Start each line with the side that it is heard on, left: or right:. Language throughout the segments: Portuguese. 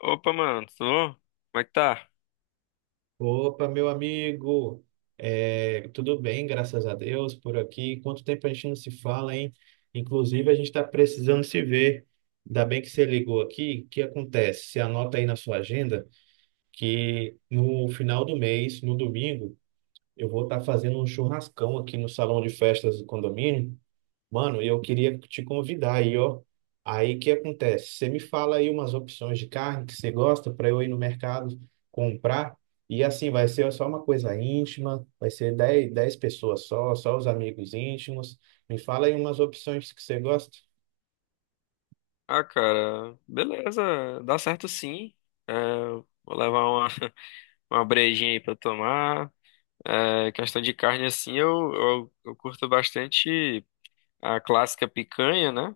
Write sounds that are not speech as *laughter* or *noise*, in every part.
left: Opa, mano, tudo bom? Como é que tá?
right: Opa, meu amigo, é, tudo bem, graças a Deus, por aqui. Quanto tempo a gente não se fala, hein? Inclusive, a gente está precisando se ver. Ainda bem que você ligou aqui. O que acontece? Você anota aí na sua agenda que no final do mês, no domingo, eu vou estar fazendo um churrascão aqui no salão de festas do condomínio. Mano, eu queria te convidar aí, ó. Aí o que acontece? Você me fala aí umas opções de carne que você gosta para eu ir no mercado comprar. E assim, vai ser só uma coisa íntima, vai ser dez pessoas só, só os amigos íntimos. Me fala aí umas opções que você gosta.
left: Ah, cara, beleza, dá certo sim. É, vou levar uma, *laughs* uma brejinha aí pra tomar. Questão de carne, assim, eu curto bastante a clássica picanha, né?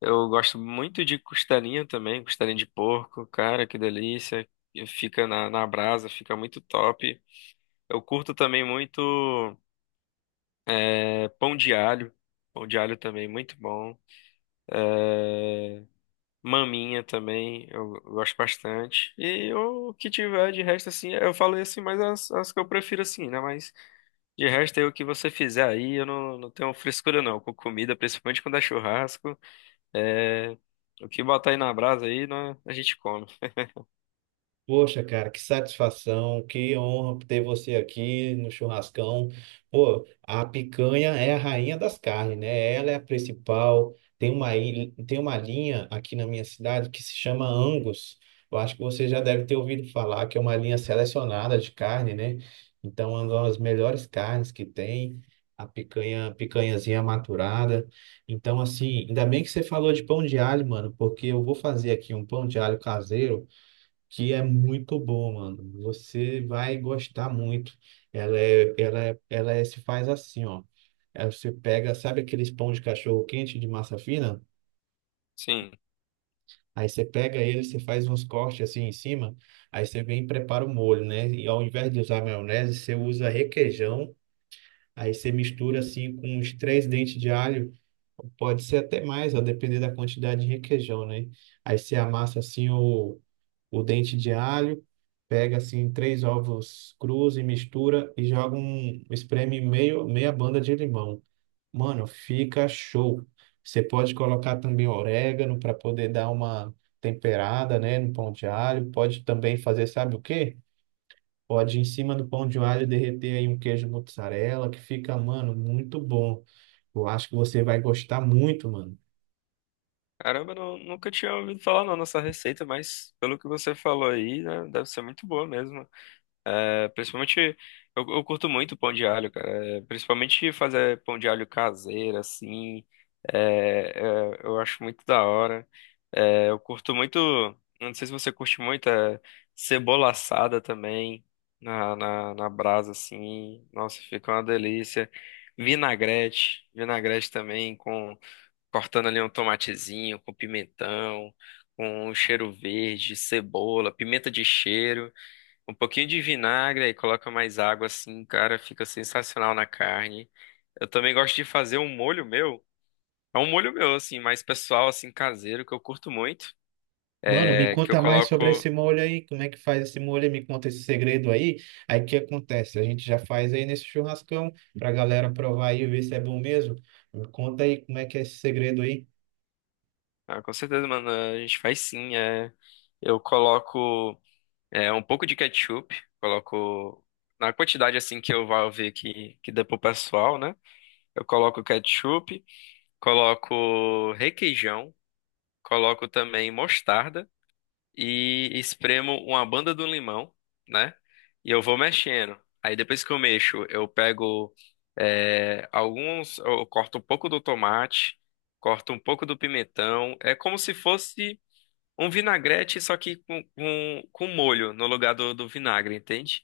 left: Eu gosto muito de costelinha também, costelinha de porco, cara, que delícia. E fica na brasa, fica muito top. Eu curto também muito é, pão de alho, pão de alho também, muito bom. Maminha também, eu gosto bastante. E o que tiver de resto, assim, eu falei assim, mas as que eu prefiro, assim, né? Mas de resto, aí, o que você fizer aí, eu não tenho frescura, não. Com comida, principalmente quando é churrasco. É, o que botar aí na brasa aí, né, a gente come.
right: Poxa, cara, que satisfação, que honra ter você aqui no churrascão. Pô, a picanha é a rainha das carnes, né? Ela é a principal. Tem uma, tem uma linha aqui na minha cidade que se chama Angus. Eu acho que você já deve ter ouvido falar que é uma linha selecionada de carne, né? Então, é uma das melhores carnes que tem, a picanha, picanhazinha maturada. Então, assim, ainda bem que você falou de pão de alho, mano, porque eu vou fazer aqui um pão de alho caseiro que é muito bom, mano. Você vai gostar muito. Se faz assim, ó. Aí você pega, sabe aqueles pão de cachorro quente de massa fina?
left: Sim.
right: Aí você pega ele, você faz uns cortes assim em cima, aí você vem e prepara o molho, né? E ao invés de usar maionese, você usa requeijão, aí você mistura assim com uns três dentes de alho, pode ser até mais, a depender da quantidade de requeijão, né? Aí você amassa assim o dente de alho, pega assim três ovos crus e mistura e joga um, espreme meio, meia banda de limão. Mano, fica show. Você pode colocar também orégano para poder dar uma temperada, né, no pão de alho. Pode também fazer, sabe o quê? Pode em cima do pão de alho derreter aí um queijo mozzarella, que fica, mano, muito bom. Eu acho que você vai gostar muito, mano.
left: Caramba, eu não, nunca tinha ouvido falar, não, nessa receita, mas pelo que você falou aí, né, deve ser muito boa mesmo. É, principalmente, eu curto muito pão de alho, cara. É, principalmente fazer pão de alho caseiro, assim. Eu acho muito da hora. É, eu curto muito, não sei se você curte muito, cebola assada também, na brasa, assim. Nossa, fica uma delícia. Vinagrete, vinagrete também, com cortando ali um tomatezinho, com pimentão, com um cheiro verde, cebola, pimenta de cheiro. Um pouquinho de vinagre, aí coloca mais água assim, cara, fica sensacional na carne. Eu também gosto de fazer um molho meu. É um molho meu, assim, mais pessoal, assim, caseiro, que eu curto muito.
right: Mano, me
left: É, que eu
right: conta mais
left: coloco.
right: sobre esse molho aí, como é que faz esse molho, aí, me conta esse segredo aí. Aí o que acontece? A gente já faz aí nesse churrascão pra galera provar aí e ver se é bom mesmo. Me conta aí como é que é esse segredo aí.
left: Ah, com certeza, mano, a gente faz sim. É, eu coloco um pouco de ketchup, coloco. Na quantidade assim que eu vou ver que dá pro pessoal, né? Eu coloco ketchup, coloco requeijão, coloco também mostarda. E espremo uma banda do limão, né? E eu vou mexendo. Aí depois que eu mexo, eu pego eu corto um pouco do tomate, corto um pouco do pimentão. É como se fosse um vinagrete, só que com molho no lugar do vinagre, entende?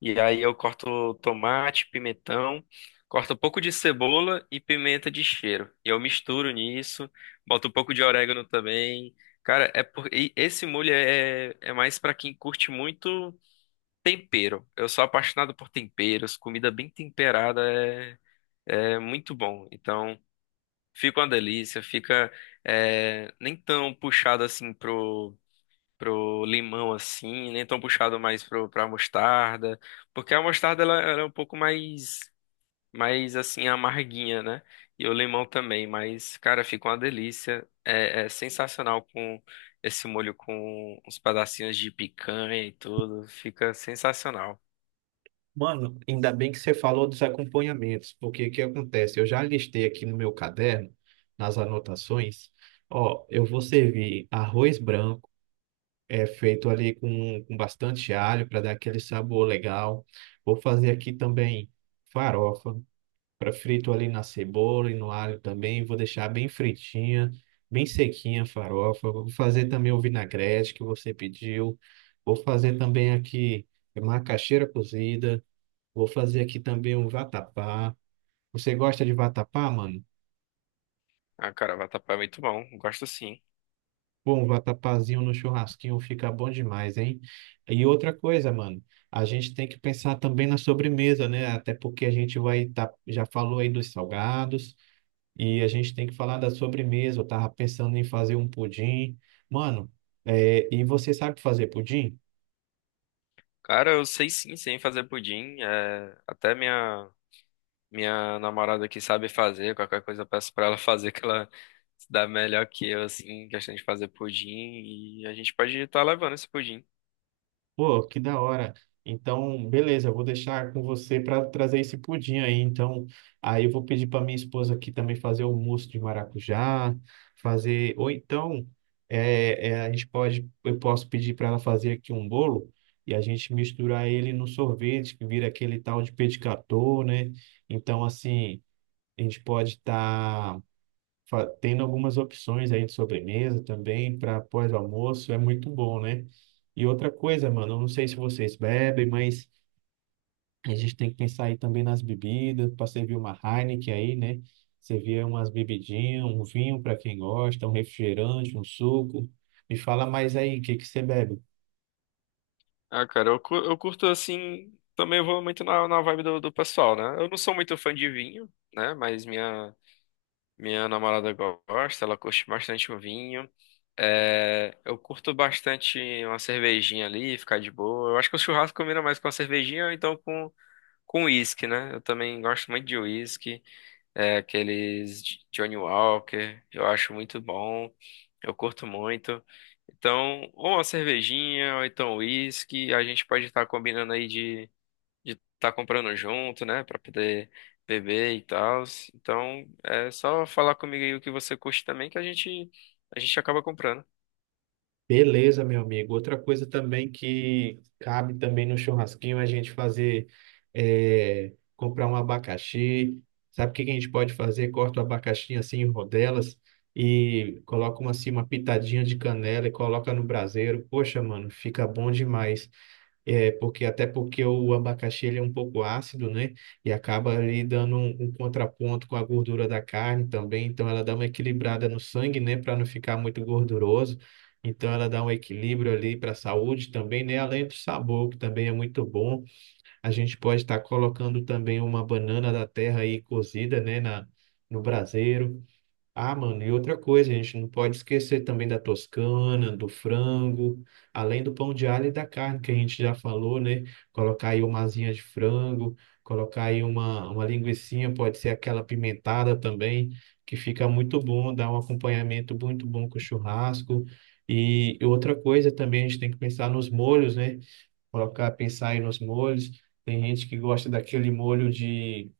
left: E aí eu corto tomate, pimentão, corto um pouco de cebola e pimenta de cheiro. E eu misturo nisso, boto um pouco de orégano também. Cara, e esse molho é mais pra quem curte muito tempero. Eu sou apaixonado por temperos, comida bem temperada é muito bom. Então, fica uma delícia, fica nem tão puxado assim pro limão assim, nem tão puxado mais pra mostarda, porque a mostarda ela é um pouco mais assim amarguinha, né? E o limão também, mas cara, fica uma delícia. É sensacional com esse molho com uns pedacinhos de picanha e tudo, fica sensacional.
right: Mano, ainda bem que você falou dos acompanhamentos, porque o que acontece? Eu já listei aqui no meu caderno, nas anotações, ó, eu vou servir arroz branco, é feito ali com bastante alho para dar aquele sabor legal. Vou fazer aqui também farofa. Pra frito ali na cebola e no alho também. Vou deixar bem fritinha, bem sequinha a farofa. Vou fazer também o vinagrete que você pediu. Vou fazer também aqui macaxeira cozida. Vou fazer aqui também um vatapá. Você gosta de vatapá, mano?
left: Ah, cara, vatapá é muito bom, gosto sim.
right: Pô, um vatapazinho no churrasquinho fica bom demais, hein? E outra coisa, mano, a gente tem que pensar também na sobremesa, né? Até porque a gente vai tá, já falou aí dos salgados. E a gente tem que falar da sobremesa. Eu tava pensando em fazer um pudim. Mano, e você sabe fazer pudim?
left: Cara, eu sei sim, sem fazer pudim, até minha minha namorada aqui sabe fazer, qualquer coisa eu peço pra ela *laughs* fazer, que ela se dá melhor que eu, assim, em questão de fazer pudim, e a gente pode estar levando esse pudim.
right: Pô, que da hora. Então, beleza, eu vou deixar com você para trazer esse pudim aí. Então, aí eu vou pedir para minha esposa aqui também fazer o mousse de maracujá, fazer. Ou então, a gente pode, eu posso pedir para ela fazer aqui um bolo e a gente misturar ele no sorvete, que vira aquele tal de pedicator, né? Então, assim, a gente pode estar tendo algumas opções aí de sobremesa também para pós-almoço, é muito bom, né? E outra coisa, mano, eu não sei se vocês bebem, mas a gente tem que pensar aí também nas bebidas, para servir uma Heineken aí, né? Servir umas bebidinhas, um vinho para quem gosta, um refrigerante, um suco. Me fala mais aí, o que que você bebe?
left: Ah, cara, eu curto, assim, também eu vou muito na vibe do pessoal, né? Eu não sou muito fã de vinho, né? Mas minha namorada gosta, ela curte bastante o vinho. É, eu curto bastante uma cervejinha ali, ficar de boa. Eu acho que o churrasco combina mais com a cervejinha, ou então com uísque, né? Eu também gosto muito de uísque. É, Johnny Walker, eu acho muito bom, eu curto muito. Então, ou uma cervejinha, ou então uísque, a gente pode estar combinando aí de estar comprando junto, né, pra poder beber e tal. Então, é só falar comigo aí o que você curte também que a gente acaba comprando.
right: Beleza, meu amigo. Outra coisa também que cabe também no churrasquinho é a gente fazer, comprar um abacaxi. Sabe o que que a gente pode fazer? Corta o abacaxi assim em rodelas e coloca uma, assim, uma pitadinha de canela e coloca no braseiro. Poxa, mano, fica bom demais. É, porque até porque o abacaxi ele é um pouco ácido, né? E acaba ali dando um, um contraponto com a gordura da carne também. Então ela dá uma equilibrada no sangue, né? Para não ficar muito gorduroso. Então ela dá um equilíbrio ali para a saúde também, né? Além do sabor, que também é muito bom. A gente pode estar colocando também uma banana da terra aí cozida, né? No braseiro. Ah, mano, e outra coisa, a gente não pode esquecer também da toscana, do frango, além do pão de alho e da carne, que a gente já falou, né? Colocar aí uma asinha de frango, colocar aí uma linguicinha, pode ser aquela pimentada também, que fica muito bom, dá um acompanhamento muito bom com o churrasco. E outra coisa também, a gente tem que pensar nos molhos, né? Colocar, pensar aí nos molhos. Tem gente que gosta daquele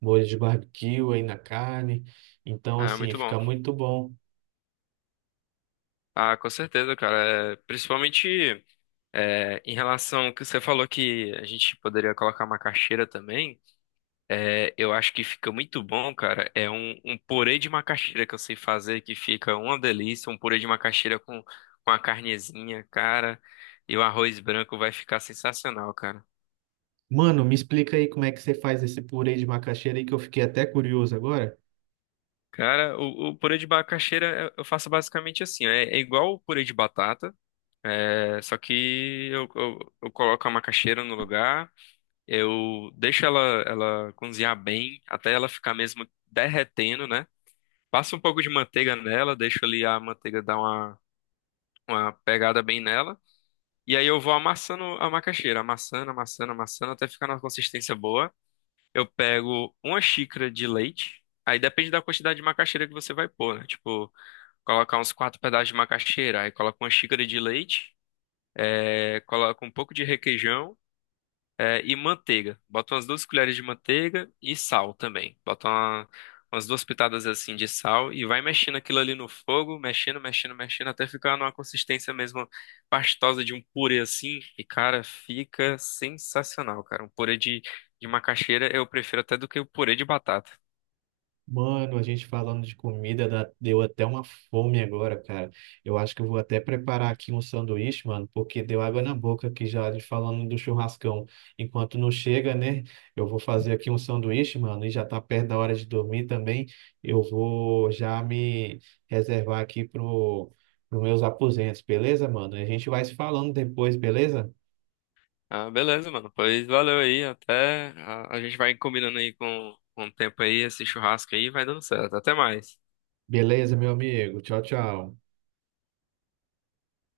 right: molho de barbecue aí na carne. Então,
left: Ah,
right: assim,
left: muito bom.
right: fica muito bom.
left: Ah, com certeza, cara. É, principalmente em relação ao que você falou que a gente poderia colocar uma caixeira também. É, eu acho que fica muito bom, cara. É um purê de macaxeira que eu sei fazer, que fica uma delícia. Um purê de macaxeira com a carnezinha, cara. E o arroz branco vai ficar sensacional, cara.
right: Mano, me explica aí como é que você faz esse purê de macaxeira aí que eu fiquei até curioso agora.
left: Cara, o purê de macaxeira eu faço basicamente assim. É, é igual o purê de batata, é, só que eu coloco a macaxeira no lugar, eu deixo ela, ela cozinhar bem, até ela ficar mesmo derretendo, né? Passo um pouco de manteiga nela, deixo ali a manteiga dar uma pegada bem nela. E aí eu vou amassando a macaxeira, amassando, amassando, amassando, até ficar numa consistência boa. Eu pego uma xícara de leite. Aí depende da quantidade de macaxeira que você vai pôr, né? Tipo, colocar uns quatro pedaços de macaxeira, aí coloca uma xícara de leite, é, coloca um pouco de requeijão e manteiga. Bota umas duas colheres de manteiga e sal também. Umas duas pitadas assim de sal e vai mexendo aquilo ali no fogo, mexendo, mexendo, mexendo, até ficar numa consistência mesmo pastosa de um purê assim. E, cara, fica sensacional, cara. Um purê de macaxeira eu prefiro até do que o purê de batata.
right: Mano, a gente falando de comida, deu até uma fome agora, cara. Eu acho que eu vou até preparar aqui um sanduíche, mano, porque deu água na boca aqui já de falando do churrascão. Enquanto não chega, né? Eu vou fazer aqui um sanduíche, mano, e já tá perto da hora de dormir também. Eu vou já me reservar aqui pro meus aposentos, beleza, mano? A gente vai se falando depois, beleza?
left: Ah, beleza, mano. Pois valeu aí. A gente vai combinando aí com o tempo aí, esse churrasco aí, vai dando certo. Até mais.
right: Beleza, meu amigo. Tchau, tchau.